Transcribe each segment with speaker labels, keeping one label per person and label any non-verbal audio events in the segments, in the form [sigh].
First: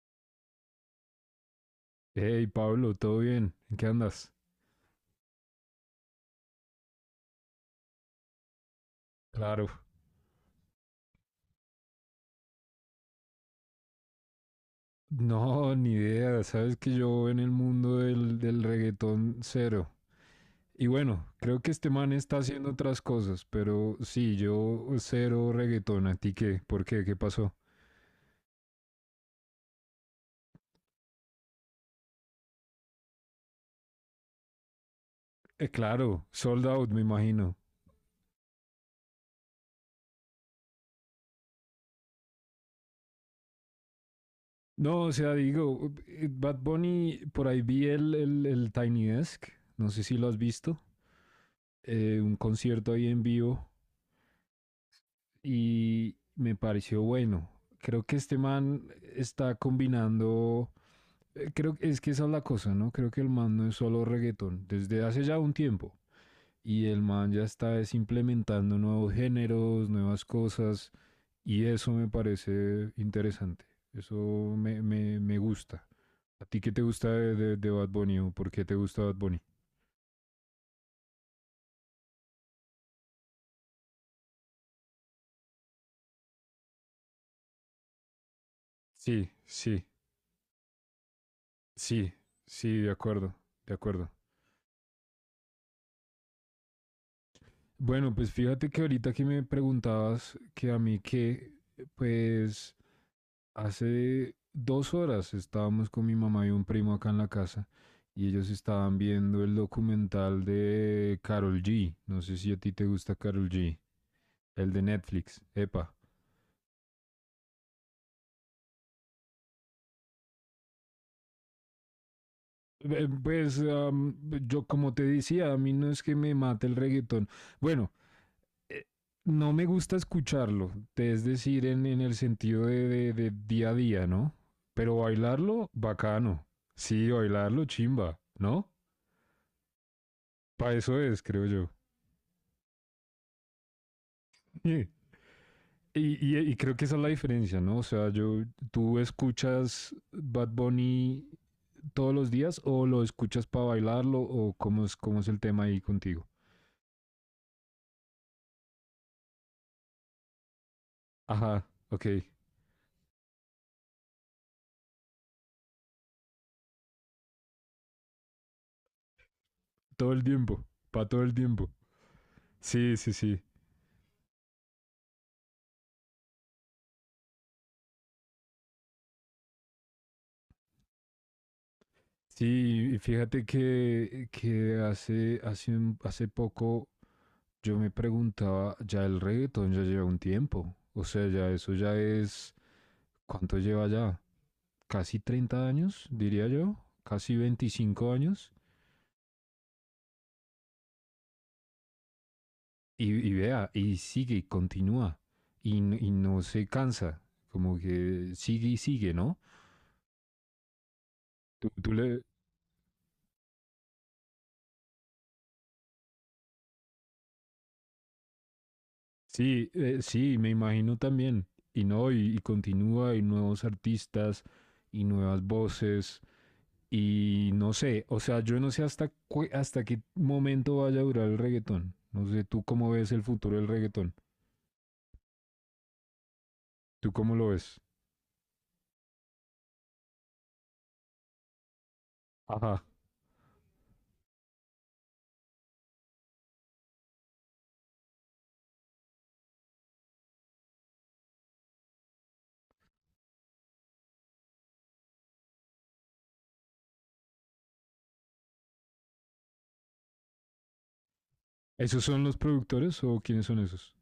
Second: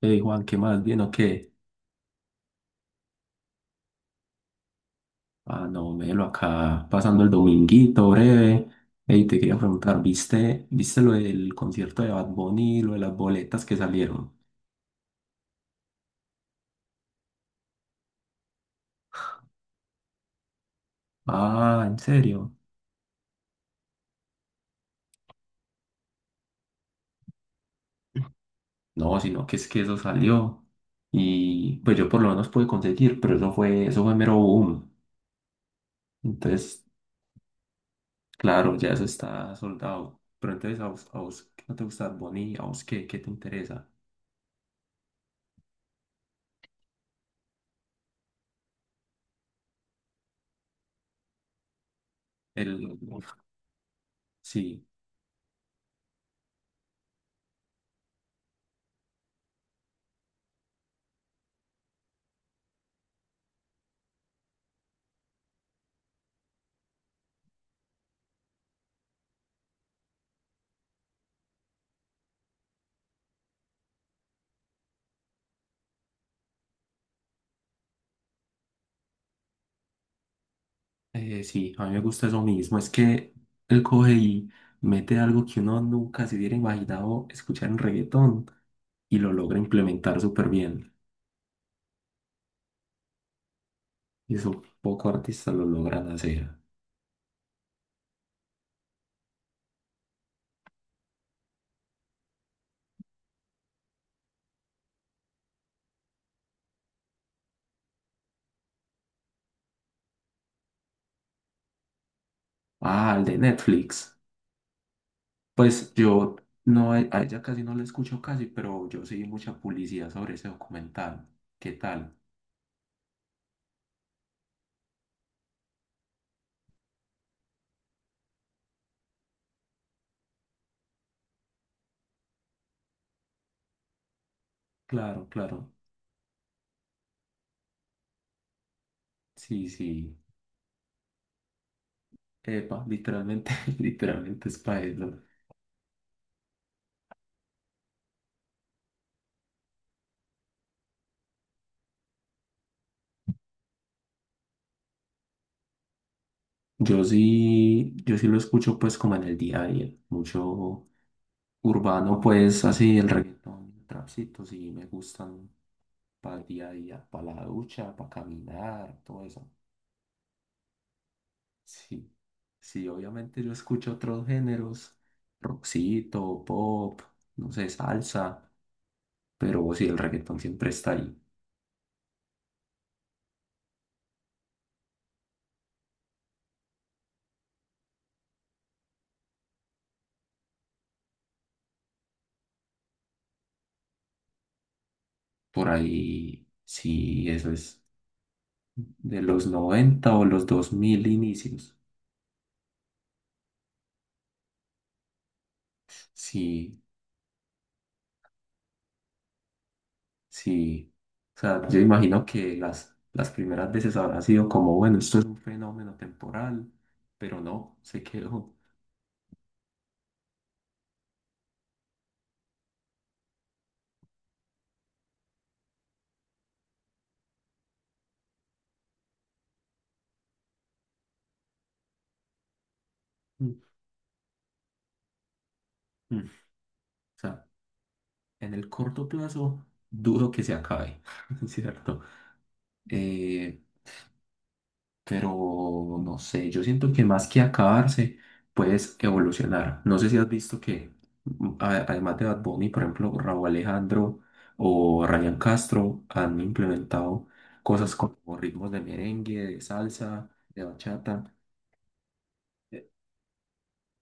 Speaker 1: Hey Juan, ¿qué más? ¿Bien o qué?
Speaker 2: Hey Pablo, ¿todo bien? ¿En qué andas?
Speaker 1: Ah, no, Melo, acá pasando el dominguito breve. Hey, te quería
Speaker 2: Claro.
Speaker 1: preguntar, ¿viste lo del concierto de Bad Bunny, lo de las boletas que salieron?
Speaker 2: No, ni idea. Sabes que yo en el mundo del reggaetón cero. Y bueno, creo que
Speaker 1: Ah,
Speaker 2: este
Speaker 1: ¿en
Speaker 2: man está
Speaker 1: serio?
Speaker 2: haciendo otras cosas, pero sí, yo cero reggaetón. ¿A ti qué? ¿Por qué? ¿Qué pasó?
Speaker 1: No, sino que es que eso salió. Y pues yo por lo menos pude conseguir, pero eso fue mero boom.
Speaker 2: Claro, sold
Speaker 1: Entonces,
Speaker 2: out, me imagino.
Speaker 1: claro, ya eso está soldado. Pero entonces, ¿a vos qué no te gusta Bad Bunny? ¿A vos qué te interesa?
Speaker 2: No, o sea, digo, Bad Bunny, por ahí vi el Tiny Desk, no sé si lo has visto, un concierto
Speaker 1: El,
Speaker 2: ahí en vivo
Speaker 1: sí.
Speaker 2: y me pareció bueno. Creo que este man está combinando, creo que es que esa es la cosa, ¿no? Creo que el man no es solo reggaetón, desde hace ya un tiempo. Y el man ya está implementando nuevos géneros, nuevas cosas, y eso me parece interesante. Eso me gusta. ¿A ti qué te gusta de Bad Bunny o por qué te gusta Bad Bunny?
Speaker 1: Sí, a mí me gusta eso mismo. Es que él coge y mete algo que uno nunca se hubiera imaginado escuchar en reggaetón y
Speaker 2: Sí,
Speaker 1: lo logra
Speaker 2: sí,
Speaker 1: implementar súper bien.
Speaker 2: sí, sí, de acuerdo, de acuerdo.
Speaker 1: Y eso pocos artistas lo logran hacer.
Speaker 2: Bueno, pues fíjate que ahorita que me preguntabas que a mí qué, pues hace 2 horas estábamos con mi mamá y un primo acá en la casa y ellos estaban viendo el documental de Carol G. No sé si a ti te gusta
Speaker 1: Ah, el de
Speaker 2: Carol G.
Speaker 1: Netflix.
Speaker 2: El de Netflix.
Speaker 1: Pues
Speaker 2: Epa.
Speaker 1: yo no, a ella casi no la escucho casi, pero yo seguí mucha publicidad sobre ese documental. ¿Qué tal?
Speaker 2: Pues yo como te decía, a mí no es que me mate el reggaetón. Bueno, eh, no me gusta escucharlo, es decir, en el sentido de día a día, ¿no? Pero
Speaker 1: Claro,
Speaker 2: bailarlo,
Speaker 1: claro.
Speaker 2: bacano. Sí, bailarlo, chimba, ¿no?
Speaker 1: Sí, sí.
Speaker 2: Para eso es, creo yo. [laughs]
Speaker 1: Epa, literalmente, [laughs] literalmente es
Speaker 2: Yeah.
Speaker 1: para eso.
Speaker 2: Y creo que esa es la diferencia, ¿no? O sea, yo, ¿tú escuchas Bad Bunny todos los días o lo escuchas para bailarlo o cómo es el tema ahí contigo?
Speaker 1: Yo sí lo escucho pues como en el día a día, mucho
Speaker 2: Ajá, ok.
Speaker 1: urbano, pues así el reggaetón, el trapcito, sí me gustan para el día a día, para la ducha, para caminar, todo eso.
Speaker 2: Todo el tiempo, para todo el tiempo.
Speaker 1: Sí, sí,
Speaker 2: Sí, sí, sí.
Speaker 1: obviamente yo escucho otros géneros, rockcito, pop, no sé, salsa, pero sí, el reggaetón siempre está ahí.
Speaker 2: Sí, y fíjate que hace poco yo me preguntaba, ya el reggaetón ya lleva un tiempo, o sea, ya eso ya es, ¿cuánto lleva ya? Casi 30
Speaker 1: Por
Speaker 2: años,
Speaker 1: ahí,
Speaker 2: diría yo,
Speaker 1: sí,
Speaker 2: casi
Speaker 1: eso es
Speaker 2: 25 años,
Speaker 1: de los 90 o los 2000 inicios.
Speaker 2: y vea, y sigue, y continúa, y no se
Speaker 1: Sí,
Speaker 2: cansa, como que sigue y sigue, ¿no?
Speaker 1: sí, o sea,
Speaker 2: Tú,
Speaker 1: yo
Speaker 2: tú le...
Speaker 1: imagino que las primeras veces habrá sido como, bueno, esto es un fenómeno temporal, pero no, se quedó.
Speaker 2: Sí, sí, me imagino también, y no, y continúa, y nuevos artistas, y nuevas voces. Y no sé, o sea, yo no sé hasta qué momento vaya a durar el reggaetón. No sé, ¿tú cómo ves el futuro
Speaker 1: Mm,
Speaker 2: del reggaetón?
Speaker 1: mm. O
Speaker 2: ¿Tú cómo
Speaker 1: sea,
Speaker 2: lo ves?
Speaker 1: en el corto plazo, dudo que se acabe, [laughs] ¿cierto?
Speaker 2: Ajá.
Speaker 1: Eh, pero no sé, yo siento que más que acabarse, puedes evolucionar. No sé si has visto que además de Bad Bunny, por ejemplo, Raúl Alejandro o Ryan Castro han implementado cosas como ritmos de merengue, de salsa, de bachata.
Speaker 2: ¿Esos son los
Speaker 1: Eh,
Speaker 2: productores o quiénes son esos?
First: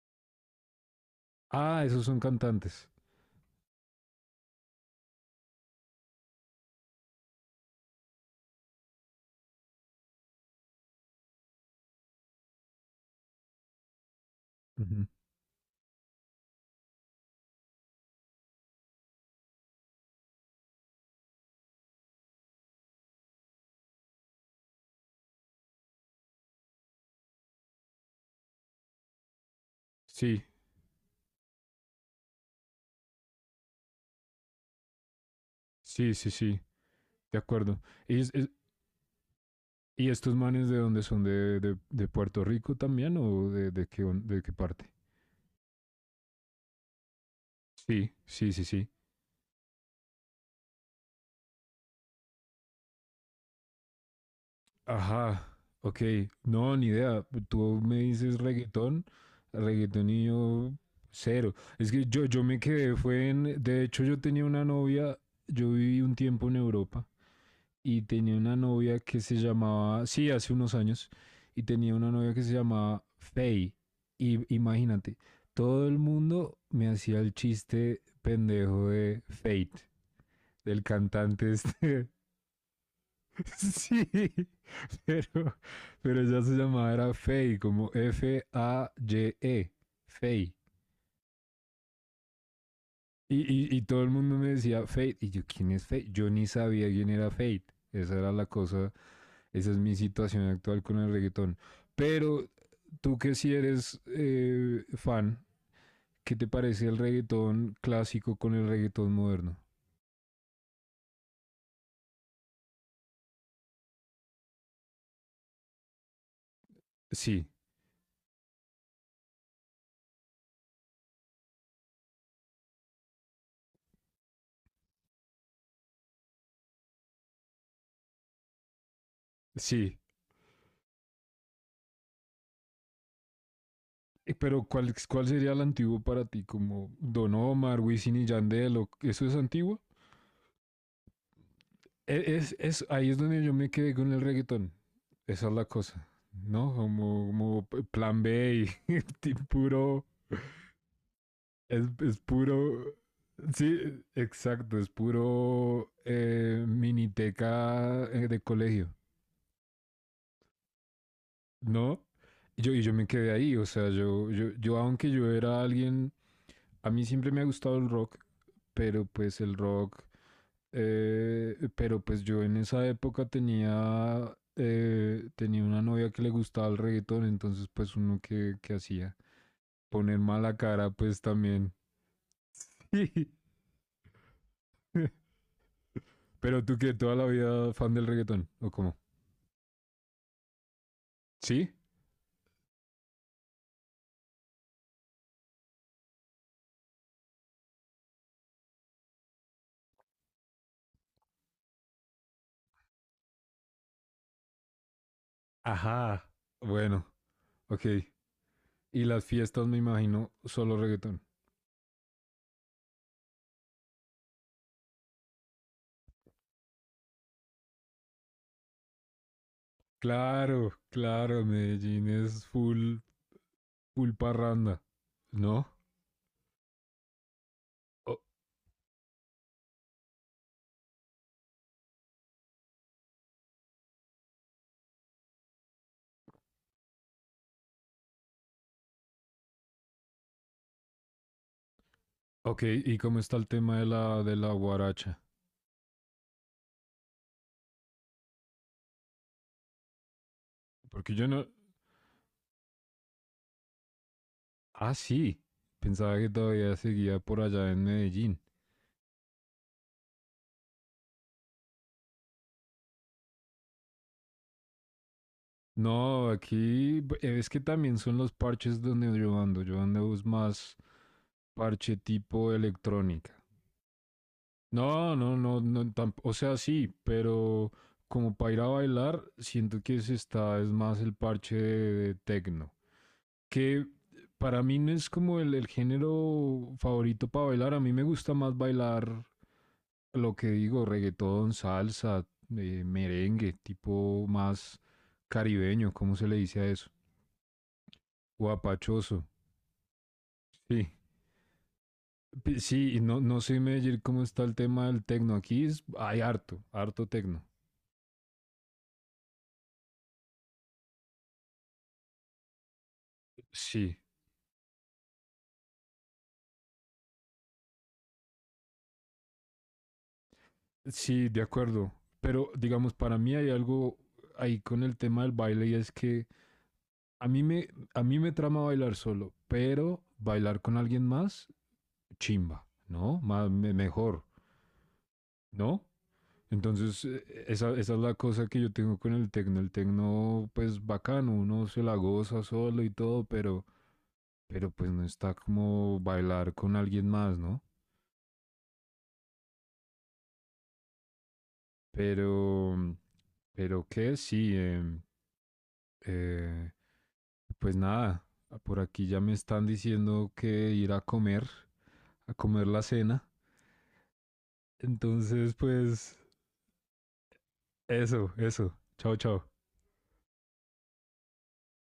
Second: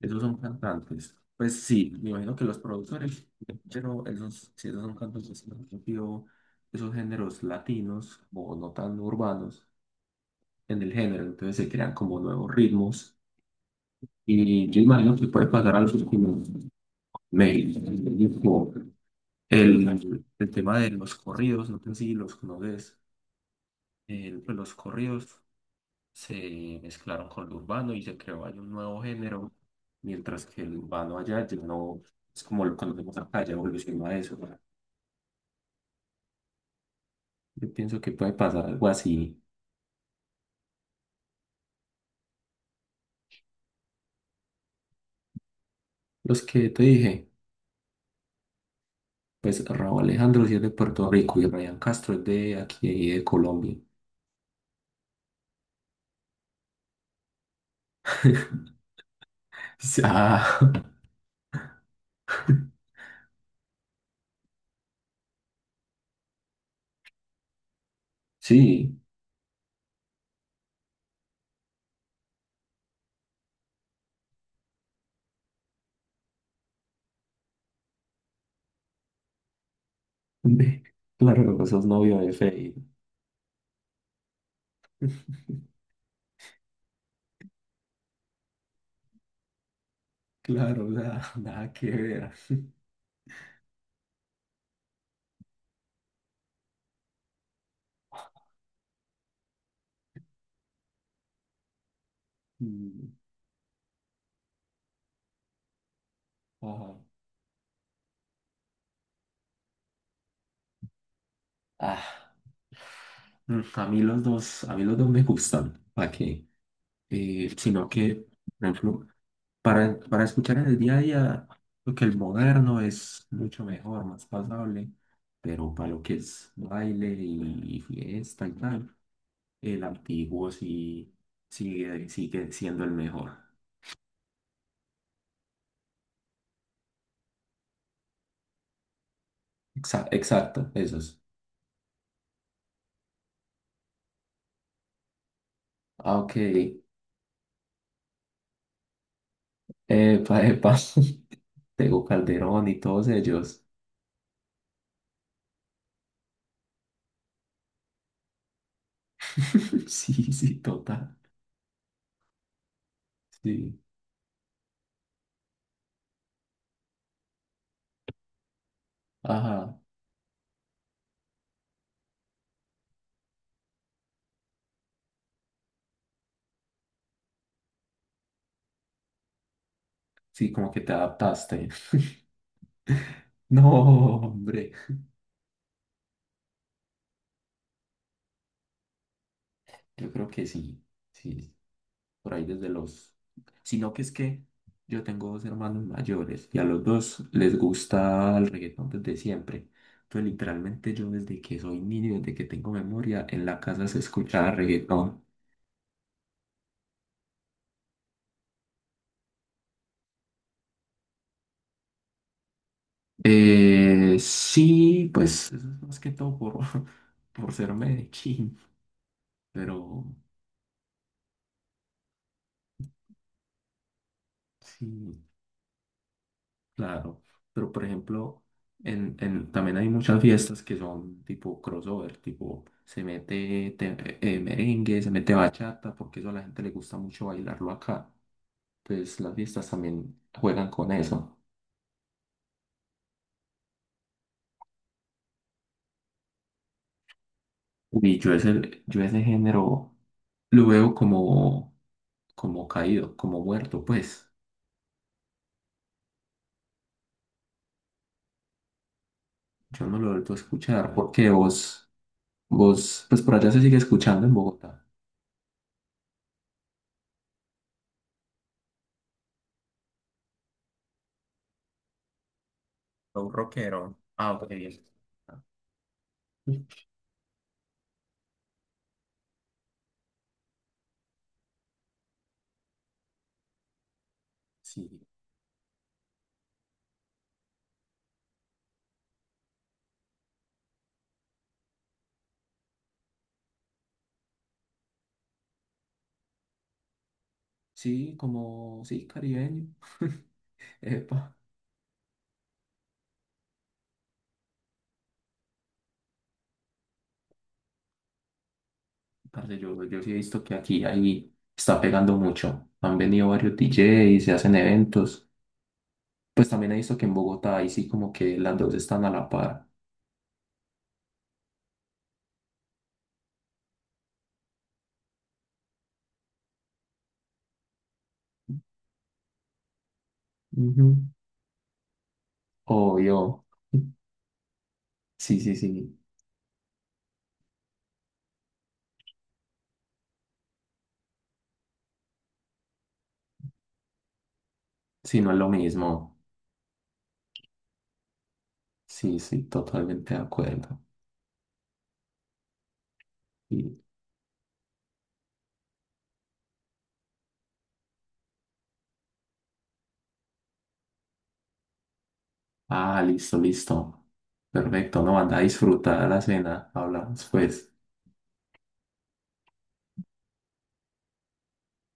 Speaker 1: Esos son cantantes. Pues
Speaker 2: Ah,
Speaker 1: sí,
Speaker 2: esos
Speaker 1: me
Speaker 2: son
Speaker 1: imagino que los
Speaker 2: cantantes.
Speaker 1: productores, pero esos, si esos son cantantes, me refiero esos géneros latinos o no tan urbanos en el género, entonces se crean como nuevos ritmos. Y yo
Speaker 2: Ujú.
Speaker 1: imagino que puede pasar algo que me dijo el tema de los corridos, no sé si los conoces, pues los corridos se mezclaron con lo urbano y se creó ahí un nuevo género,
Speaker 2: Sí,
Speaker 1: mientras que el urbano allá ya no es como lo conocemos acá, ya evolucionó a eso.
Speaker 2: sí, sí, sí, de
Speaker 1: Yo
Speaker 2: acuerdo.
Speaker 1: pienso que
Speaker 2: ¿Y, es-
Speaker 1: puede
Speaker 2: es-
Speaker 1: pasar algo así.
Speaker 2: y estos manes de dónde son? ¿De Puerto Rico también o de qué parte?
Speaker 1: Los que te dije,
Speaker 2: Sí, sí, sí, sí.
Speaker 1: pues Raúl Alejandro sí es de Puerto Rico y Ryan Castro es de aquí, de Colombia.
Speaker 2: Ajá, ok. No, ni idea. Tú me dices
Speaker 1: [laughs]
Speaker 2: reggaetón, reggaetón y
Speaker 1: Ah,
Speaker 2: yo cero. Es que yo me
Speaker 1: [laughs]
Speaker 2: quedé, fue en... De hecho, yo tenía una novia, yo viví un tiempo en Europa y tenía una
Speaker 1: sí.
Speaker 2: novia que se llamaba, sí, hace unos años, y tenía una novia que se llamaba Faye. Y imagínate, todo el mundo me hacía el chiste pendejo de Fate,
Speaker 1: [laughs]
Speaker 2: del
Speaker 1: De-
Speaker 2: cantante
Speaker 1: Claro, sos
Speaker 2: este.
Speaker 1: novio de Fey.
Speaker 2: [laughs] Sí. [laughs] pero, pero ya se llamaba era Fey, como Faye, Fey.
Speaker 1: Claro, o sea, [laughs] nada que ver.
Speaker 2: Y todo el mundo me decía Fate. Y yo, ¿quién es Fate? Yo ni sabía quién era Fate. Esa era la cosa, esa es mi situación actual con el reggaetón. Pero
Speaker 1: Mm,
Speaker 2: tú que si sí eres fan, ¿qué te parece
Speaker 1: ajá.
Speaker 2: el reggaetón clásico con el reggaetón moderno?
Speaker 1: Ah, a mí los dos, a mí los dos me gustan. ¿Para qué?
Speaker 2: Sí,
Speaker 1: Sino que, por ejemplo, para escuchar en el día a día, lo que el moderno es mucho mejor, más pasable, pero para lo que es baile y, fiesta y tal, el
Speaker 2: sí.
Speaker 1: antiguo sí sigue siendo el mejor.
Speaker 2: Pero ¿cuál sería el antiguo para ti? ¿Como Don Omar, Wisin y Yandel? O, ¿eso es antiguo?
Speaker 1: Exacto, esos.
Speaker 2: Ahí es donde yo me quedé con el reggaetón. Esa es la cosa,
Speaker 1: Ah, ok.
Speaker 2: ¿no? Como plan B y, [laughs] puro,
Speaker 1: Epa, epa. [laughs]
Speaker 2: es,
Speaker 1: Tego
Speaker 2: es puro,
Speaker 1: Calderón y todos ellos.
Speaker 2: sí, exacto, es puro miniteca de colegio,
Speaker 1: [laughs] Sí, sí, total.
Speaker 2: ¿no? Y yo me quedé ahí, o
Speaker 1: Sí.
Speaker 2: sea, yo, aunque yo era alguien, a mí siempre me ha gustado el rock, pero pues el
Speaker 1: Ajá.
Speaker 2: rock. Pero pues yo en esa época tenía una novia que le gustaba el reggaetón, entonces pues uno que hacía poner
Speaker 1: Sí,
Speaker 2: mala
Speaker 1: como que
Speaker 2: cara
Speaker 1: te
Speaker 2: pues
Speaker 1: adaptaste.
Speaker 2: también.
Speaker 1: [laughs]
Speaker 2: [laughs]
Speaker 1: No, hombre.
Speaker 2: Pero tú que toda la vida fan del reggaetón, ¿o cómo?
Speaker 1: Yo creo que sí. Sí,
Speaker 2: ¿Sí?
Speaker 1: por ahí desde los... Sino que es que yo tengo dos hermanos mayores y a los dos les gusta el reggaetón desde siempre. Entonces, literalmente yo desde que soy niño, desde que tengo memoria, en la casa se escuchaba reggaetón.
Speaker 2: Ajá. Bueno, ok. Y las fiestas me imagino solo reggaetón.
Speaker 1: Sí, pues eso es más que todo por, [laughs] por ser Medellín, pero
Speaker 2: Claro, claro, Medellín es full, full parranda,
Speaker 1: sí,
Speaker 2: ¿no?
Speaker 1: claro. Pero por
Speaker 2: O-
Speaker 1: ejemplo, también hay muchas fiestas que son tipo crossover, tipo merengue, se mete bachata, porque eso a la gente le gusta mucho bailarlo acá. Entonces las fiestas también juegan con eso.
Speaker 2: ok, ¿y cómo está el tema de la guaracha?
Speaker 1: Y yo ese género lo veo
Speaker 2: Porque yo no.
Speaker 1: como caído, como muerto, pues.
Speaker 2: Ah, sí. Pensaba que todavía seguía por allá en Medellín.
Speaker 1: Yo no lo he vuelto a escuchar porque vos, pues por allá se sigue escuchando en Bogotá.
Speaker 2: No, aquí es que también son los parches donde yo ando. Yo ando es más parche tipo
Speaker 1: Un
Speaker 2: electrónica.
Speaker 1: rockero. Ah, ok, bien.
Speaker 2: No, no, no, no, o sea, sí, pero como para ir a bailar, siento que se está, es más el parche de tecno. Que para mí
Speaker 1: Sí,
Speaker 2: no es como el género favorito para bailar. A mí me gusta más bailar. Lo que digo, reggaetón, salsa, merengue, tipo más caribeño, ¿cómo se le dice a eso?
Speaker 1: sí, como, sí,
Speaker 2: Guapachoso,
Speaker 1: caribeño.
Speaker 2: sí.
Speaker 1: Epa,
Speaker 2: Sí, y no, no sé, Meyer, cómo está el tema del tecno. Aquí hay harto, harto tecno.
Speaker 1: parce, yo sí he visto que aquí ahí está pegando mucho. Han venido varios
Speaker 2: Sí,
Speaker 1: DJs, se hacen eventos. Pues también he visto que en Bogotá ahí sí como que las dos están a la par.
Speaker 2: sí, de acuerdo. Pero digamos, para mí hay algo ahí con el tema del baile y es que a mí me, a mí me trama bailar solo, pero bailar con
Speaker 1: Ujú.
Speaker 2: alguien más, chimba, ¿no?
Speaker 1: Obvio.
Speaker 2: Más, mejor,
Speaker 1: Sí, sí,
Speaker 2: ¿no?
Speaker 1: sí.
Speaker 2: Entonces, esa es la cosa que yo tengo con el tecno. El tecno, pues bacano, uno se la goza solo y todo, pero pues no
Speaker 1: Sí, no
Speaker 2: está
Speaker 1: es lo
Speaker 2: como
Speaker 1: mismo.
Speaker 2: bailar con alguien más, ¿no?
Speaker 1: Sí, sí, totalmente de acuerdo.
Speaker 2: Pero, pero qué sí, eh, pues nada, ah, por aquí ya me están diciendo que ir a comer la
Speaker 1: Ah,
Speaker 2: cena.
Speaker 1: listo, listo. Perfecto, no, anda a
Speaker 2: Entonces,
Speaker 1: disfrutar
Speaker 2: pues
Speaker 1: la cena. Hablamos pues.
Speaker 2: eso, eso. Chao, chao.